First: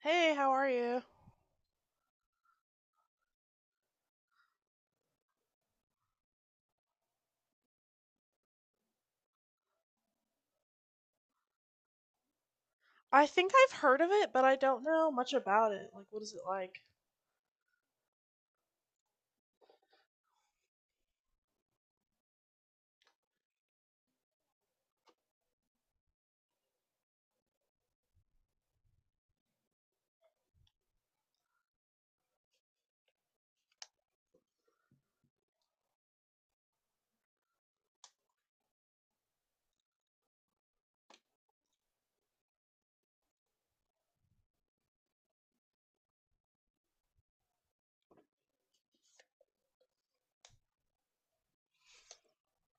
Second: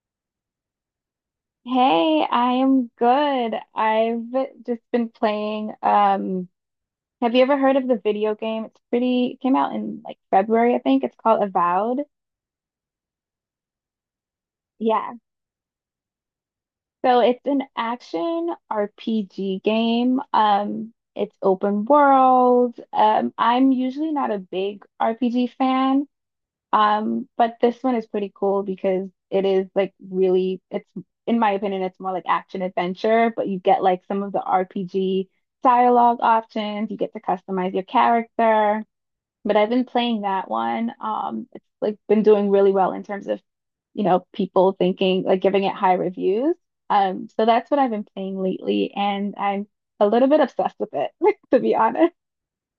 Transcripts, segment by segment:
Hey, how are you? Hey, I am good. I've just been playing. Have you ever heard of the video game? It came out in like February, I think. It's called Avowed. I think I've heard of it, but I don't know Yeah. much about it. Like, what is it like? So it's an action RPG game. It's open world. I'm usually not a big RPG fan. But this one is pretty cool because it is like really, it's in my opinion, it's more like action adventure, but you get like some of the RPG dialogue options. You get to customize your character. But I've been playing that one. It's like been doing really well in terms of, people thinking like giving it high reviews. So that's what I've been playing lately, and I'm a little bit obsessed with it, to be honest.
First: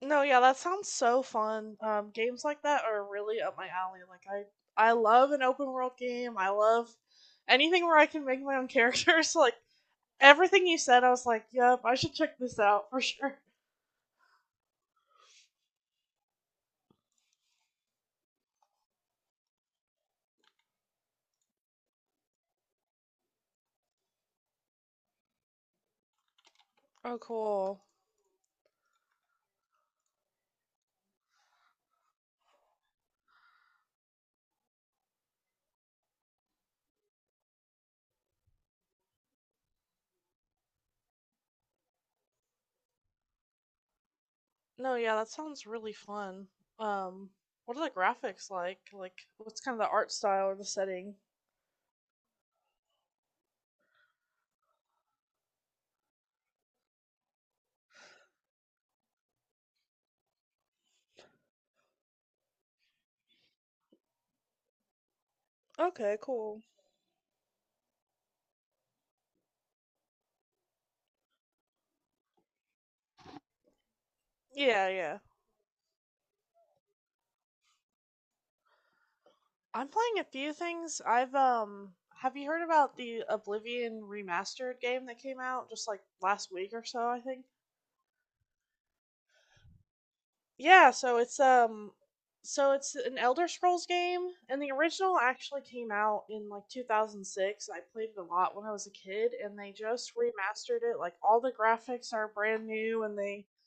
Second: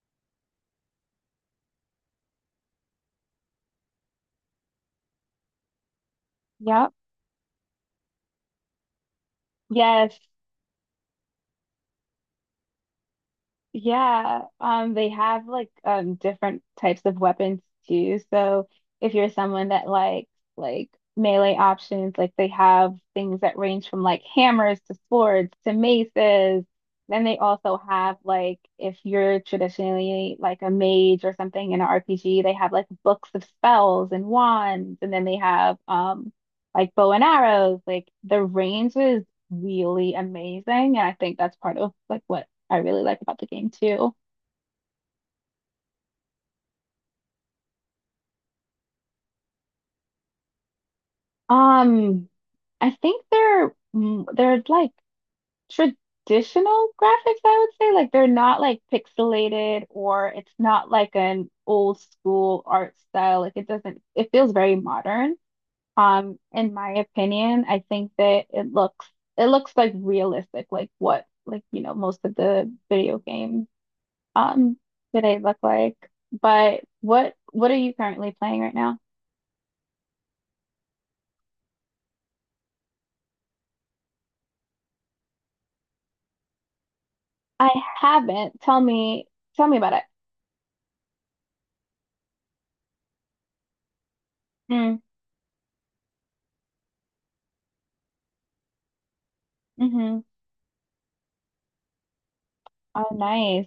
No, yeah, that sounds so fun. Games like that are really up my alley. I love an open world game. I Yep. love anything where I can make my own characters. Like, Yes. everything you said, I was like, yep, I should check this out for sure. Yeah, they have like different types of weapons too. So if you're someone that likes like melee options, like they have things that range from like hammers to swords to maces. Oh, Then they also cool. have like if you're traditionally like a mage or something in an RPG, they have like books of spells and wands, and then they have like bow and arrows. Like the range is really amazing, and I think that's part of like what I really like about the game too. No, yeah, that sounds really fun. Um, what are the graphics like? Like, what's kind of the art style or the setting? Um, I think they're they're like traditional graphics, I would say. Like they're not like pixelated or it's not like an old school art style. Like it doesn't it feels very modern. Okay, Um, cool. in my opinion, I think that it looks like realistic, like what like you know most of the video games um Yeah, yeah. today look like. But what are you currently playing right now? I'm playing a few things. I've have you heard about the Oblivion remastered game that came out just like last week or so, I think? I haven't. Tell me about it. Yeah, so it's an Elder Scrolls game and the Mm, original actually came out in like 2006. I played it a lot when I was a kid and they just mm-hmm. remastered it. Like all the graphics are brand new Oh, and they, nice.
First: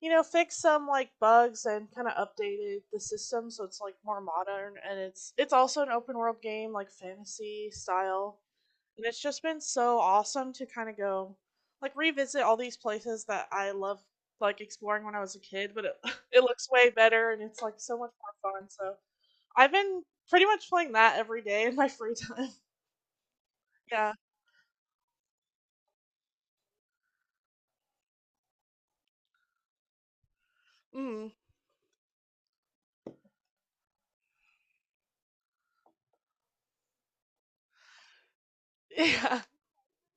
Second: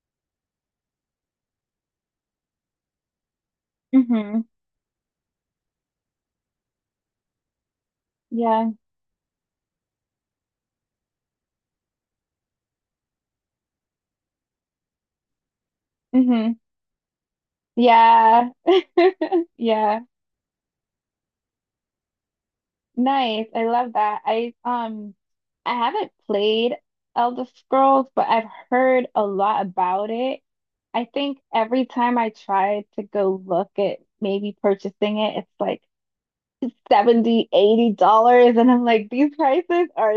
you know, fixed some like bugs and kind of updated the system so it's like more Mm-hmm. modern and it's also an open world game like fantasy style. Yeah. And it's just been so awesome to kind of go like revisit all these places that I love like exploring when I was a kid, but it, it Mm-hmm. looks way better and it's like so much Yeah. more fun. So I've Yeah. been pretty much playing that every day in my free time. Nice. I love Yeah. that. I haven't played Elder Scrolls, but I've heard a lot about it. I Mm. think every time I try to go look at maybe purchasing it, it's like 70, $80 and I'm like these Yeah. prices are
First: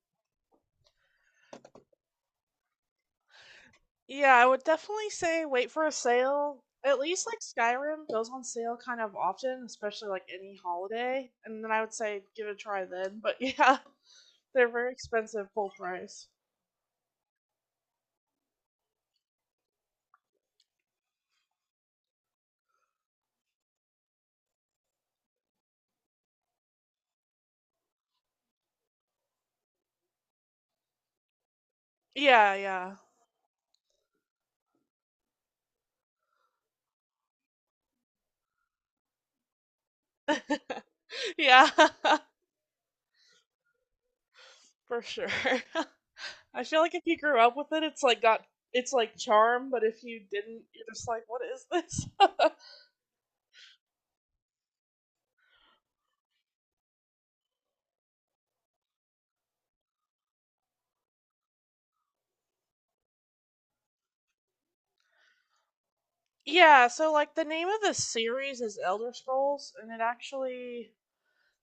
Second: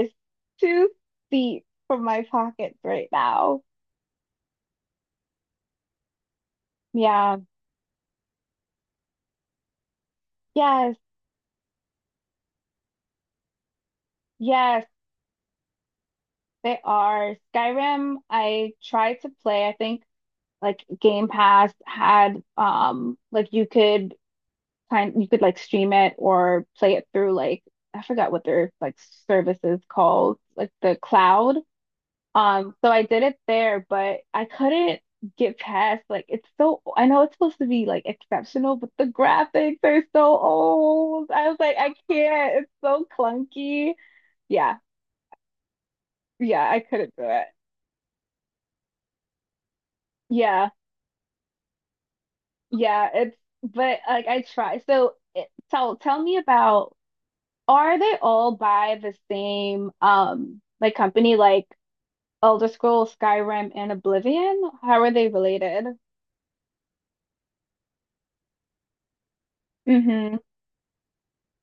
too steep for my pockets right now. Yeah, I would definitely say wait for a sale. At least Yeah, like Skyrim goes on sale kind of often, especially like any yes, holiday. And then I would say give it a try then. But yeah, they're yes, very expensive full price. they are. Skyrim, I tried to play. I think like Game Pass had like you could like stream it or play it through like I forgot what their like service is called, like the cloud. Yeah, So yeah. I did it there, but I couldn't get past like it's so I know it's supposed to be like exceptional, but the graphics are so old. I was Yeah, like, I can't. It's so clunky. Yeah, for sure. I yeah, I feel like if couldn't you do grew it. up with it, it's like got it's like charm, but if you didn't, Yeah, you're just like, what is this? yeah, it's but like I try. Tell me about are they all by the same like company like Elder Scrolls, Skyrim, and Oblivion? How are they related? Yeah, so like the name of the series is Elder Scrolls, and it Mm-hmm. actually,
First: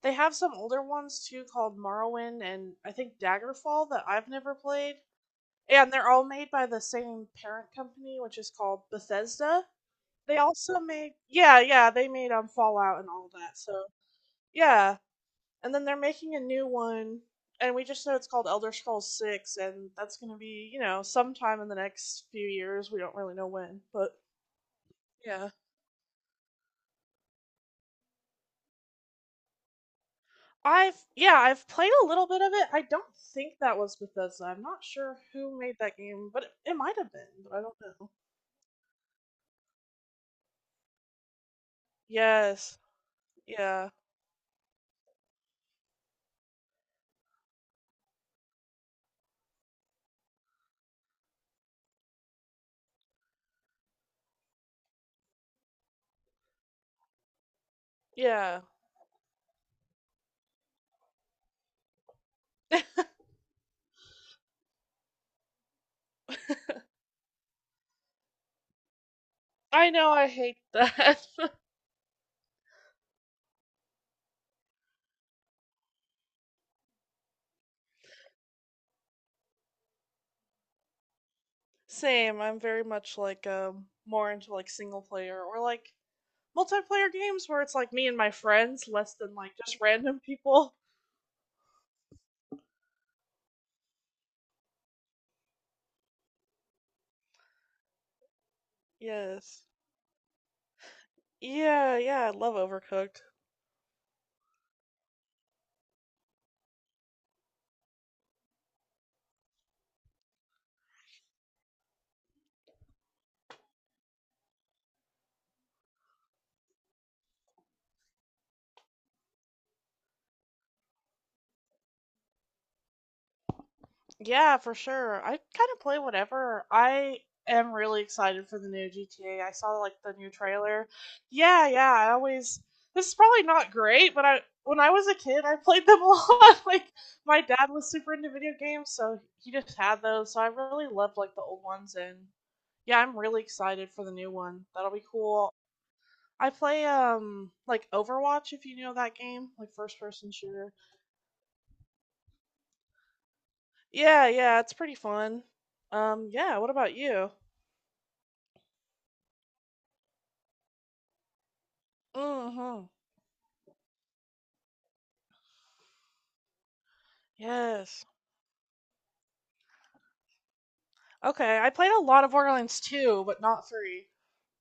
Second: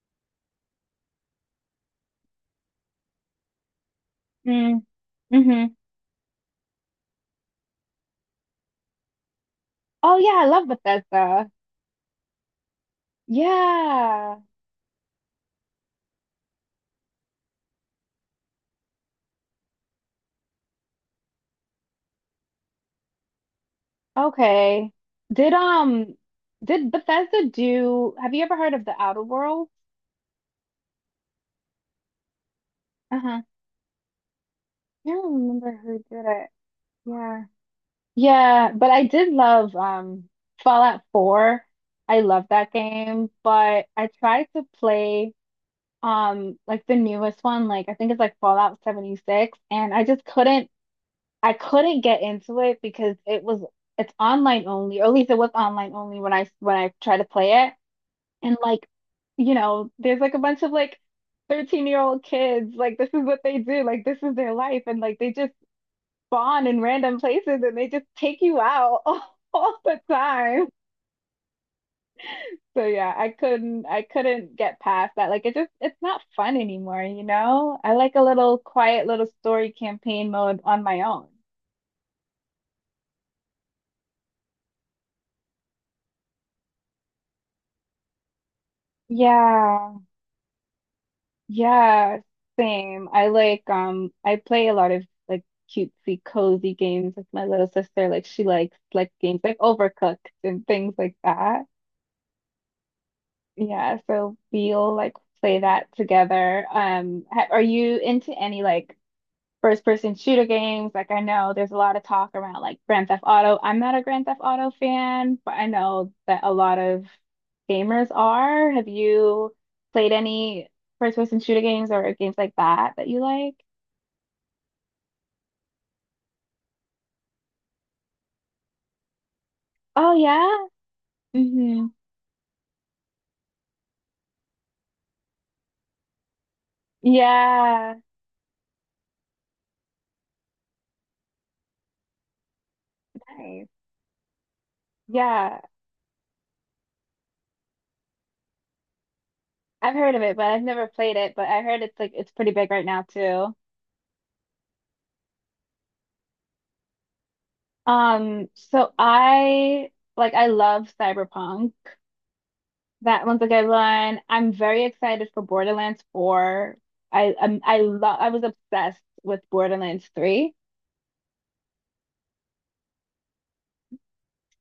they have some older ones too called Morrowind and I think Daggerfall that I've never Mm, played. hmm And they're all made by the same parent company, which is called Bethesda. Oh They yeah, I love also made, Bethesda. yeah, yeah, they made Fallout and all that. So Yeah. yeah. And then they're making a new one and we just know it's called Elder Scrolls Six and that's gonna be, you know, sometime in the next few years. We don't really know when, but Okay. yeah. Did um did Bethesda do have you ever heard of the Outer Worlds? I've, yeah, I've played a little bit of it. I don't Uh-huh. think that was Bethesda. I'm not I sure don't who remember made that who did game, but it. it might have been, Yeah. but I don't know. Yeah, but I did love Fallout 4. I love that Yes. game, but Yeah. I tried to play like the newest one, like I think it's like Fallout 76, and I couldn't get into it because it's online only, or at least it was online only when I tried to play it. And Yeah. like, you know, there's like a bunch of like 13-year-old kids, like this is what they do, like this is their life, and like they just spawn in random places and they just take you out all I the know I hate time. that. So yeah, I couldn't get past that. Like it's not fun anymore, you know? I like a little quiet little story campaign mode on my own. Same. I'm very much like more into like single player or like multiplayer games where it's like me and my friends less than like just Yeah. random people. Yeah, same. I like I play a lot of like cutesy cozy games with my little sister. Like she likes like games like Yes. Overcooked and things like that. Yeah, yeah, I love Overcooked. Yeah, so we'll like play that together. Ha are you into any like first person shooter games? Like I know there's a lot of talk around like Grand Theft Auto. I'm not a Grand Theft Auto fan, but I know that a lot of gamers are. Have you played any first person shooter games or games like that that you like? Yeah, for sure. I kind of play whatever. I am really excited for the new GTA. I saw like the Oh new yeah? trailer. Yeah, hmm yeah. I always, this is probably not great, but I when I was a kid, I played them a lot. Like my dad was Yeah. super into video games, so he just had those. So I really loved like the old ones and yeah, I'm really Nice. excited for the new one. That'll be cool. Yeah. I play like Overwatch if you know that game, like I've first heard of person it, but I've shooter. never played it, but I heard it's like it's pretty big right now too. Yeah, yeah, it's pretty fun. Um, yeah, what about you? So I like I love Cyberpunk. Hmm. That one's a good one. I'm very excited for Borderlands 4. Yes. I was obsessed with Borderlands 3. Okay, I played a lot of Borderlands 2, but not 3.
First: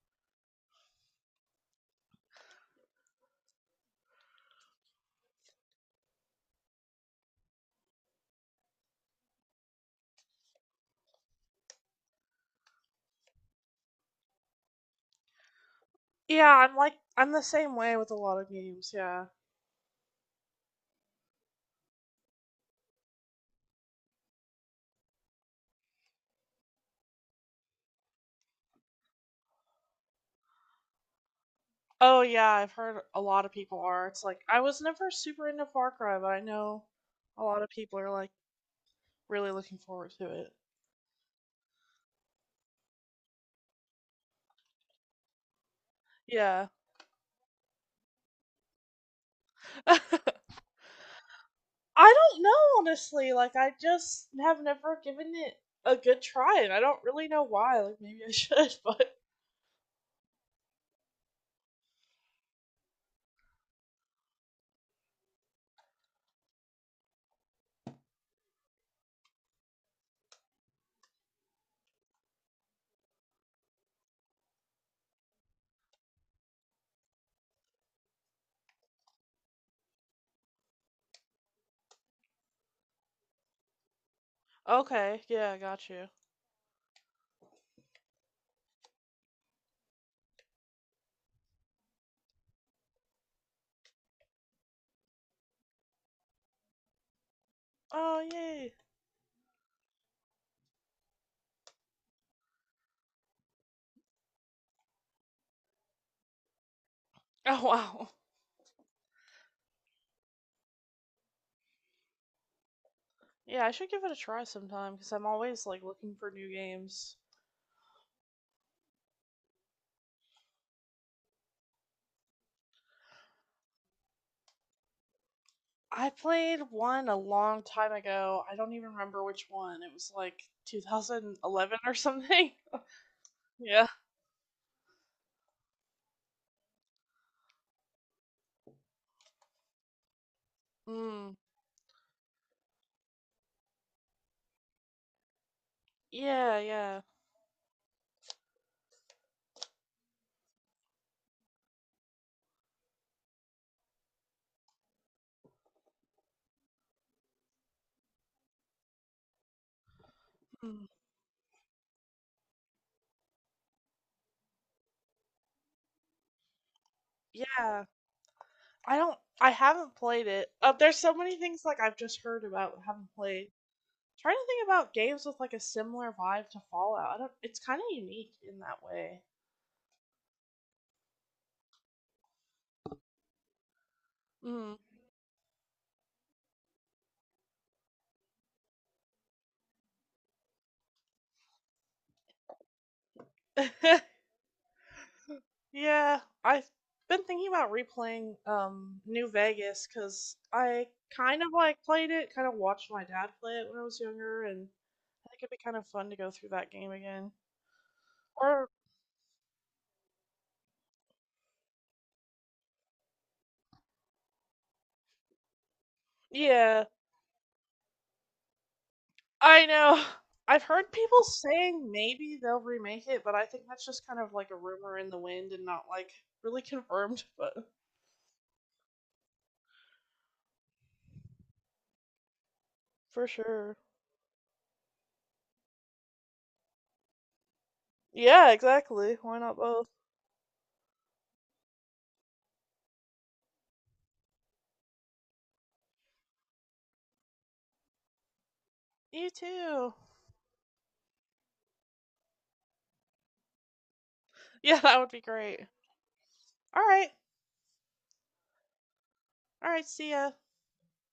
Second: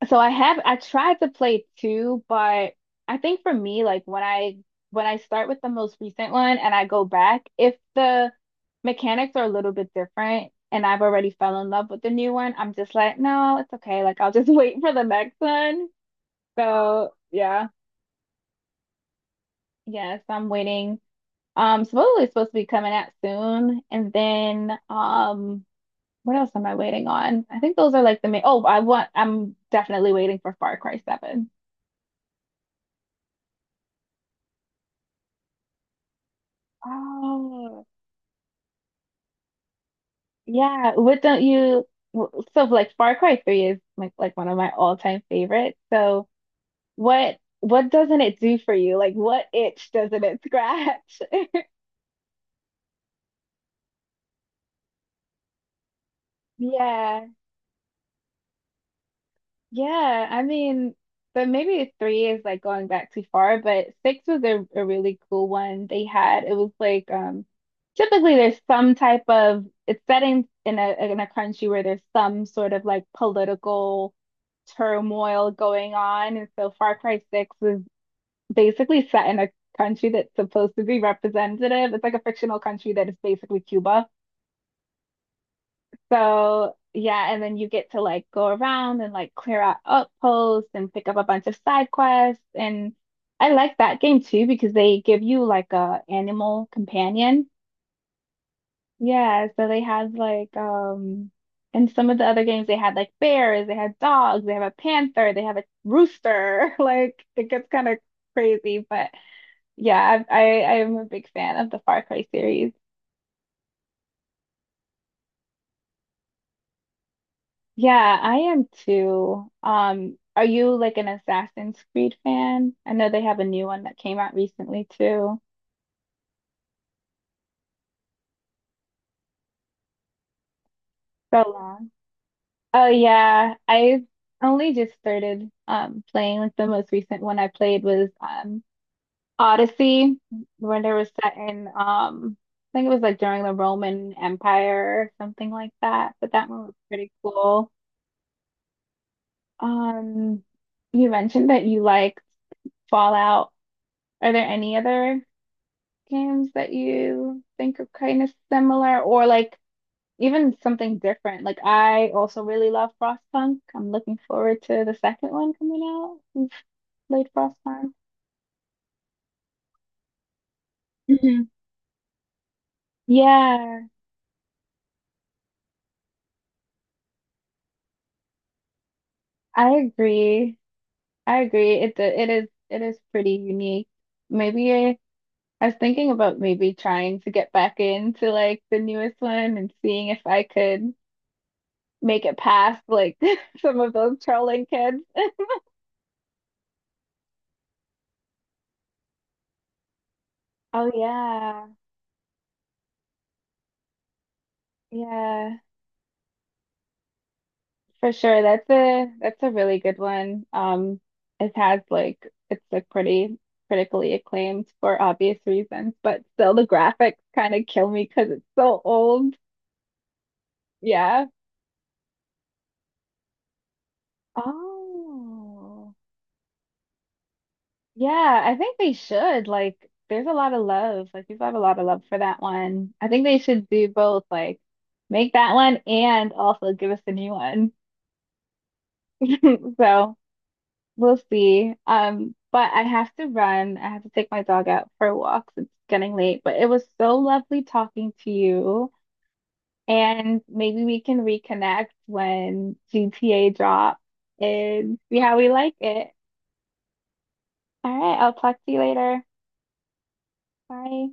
So I tried to play 2, but I think for me like when I start with the most recent one and I go back, if the mechanics are a little bit different and I've already fell in love with the new one, I'm just like, no, it's okay. Like I'll just wait for the next one. Yeah, I'm like So, I'm the yeah, same way with a lot of games, yeah. yes, I'm waiting. Supposedly it's supposed to be coming out soon. And then what else am I waiting on? I think those are like the main I'm definitely waiting for Far Cry 7. Oh yeah, I've heard a lot of people are. It's like I was never super into Far Cry, but I know a lot of Oh, people are like really looking forward to it. yeah, what don't you Far Cry 3 is like one of my all-time favorites. So Yeah. what doesn't it do for you? Like what itch I doesn't it scratch? don't know honestly, like I just have never given it a good try and I don't Yeah. really know why. Like maybe I should, but Yeah, I mean, but maybe three is like going back too far, but six was a really cool one they had. It was like typically there's some type of it's set in in a country where there's some sort of like political turmoil going on. And so Far Cry 6 is basically set in a country that's supposed to be representative. It's like a fictional country that is basically Cuba. okay, yeah, I got you. So yeah, and then you get to like go around and like clear out outposts and pick up a bunch of side quests. And I like that game too because they give you like a animal companion. Oh yay. Yeah, so they had like in some of the other games they had like bears, they had dogs, they have a panther, they have a rooster. Like it Oh gets kind of wow. crazy, but yeah, I'm a big fan of the Far Cry series. Yeah, I should give it a try sometime because I'm always like looking for new games. Yeah, I am too. Are you like an Assassin's Creed fan? I know they have a new one that came out recently too. I played one a long time ago. I don't even remember which one. It was like So 2011 long. or something. Oh yeah, Yeah. I only just started playing like the most recent one I played was Odyssey when it was Mm. set in I think it was like during the Roman Empire or something like that, but that Yeah, one was yeah. pretty cool. Um, you mentioned that you like Fallout. Are there any other games that you think are kind of similar or like even Mm. something different? Like I also really love Frostpunk. I'm looking forward to the second one coming out. You played Yeah. Frostpunk. I don't I haven't played it. There's so many hmm things like I've just heard about but haven't played. Yeah, Trying to think about games with like a similar vibe to Fallout. I don't it's kind of unique in that way. I agree. I agree. It is pretty unique. Maybe Mm. I, I was thinking about maybe trying to get back into like the newest one and seeing if I could make it past like some of those trolling kids. Yeah, I've been thinking about replaying New Vegas because I Oh kind of yeah. like played it, kind of watched my dad play it when I was younger, and I think it'd be Yeah. kind of fun to go through that game again. For sure. Or That's a really good one. It has like it's like pretty critically acclaimed for obvious reasons, but still the yeah, graphics kind of kill me because it's so old. I know. I've heard people Yeah. saying maybe they'll remake it, but I think that's just kind of like a rumor in the wind and not Oh. like really confirmed, but Yeah, I think they should. Like, there's a lot of love. Like, people have a lot of love for that one. I think for they should sure. do both, like make that one and also give us a new one. Yeah, exactly. Why not both? So we'll see. But I have to run. I have to take my dog out for walks. It's getting late, but it was so lovely talking to you. You too. And maybe we can reconnect when GTA drops Yeah, and that would see be how we great. like it. All right. All right, I'll talk to you later. All right, see ya. Bye.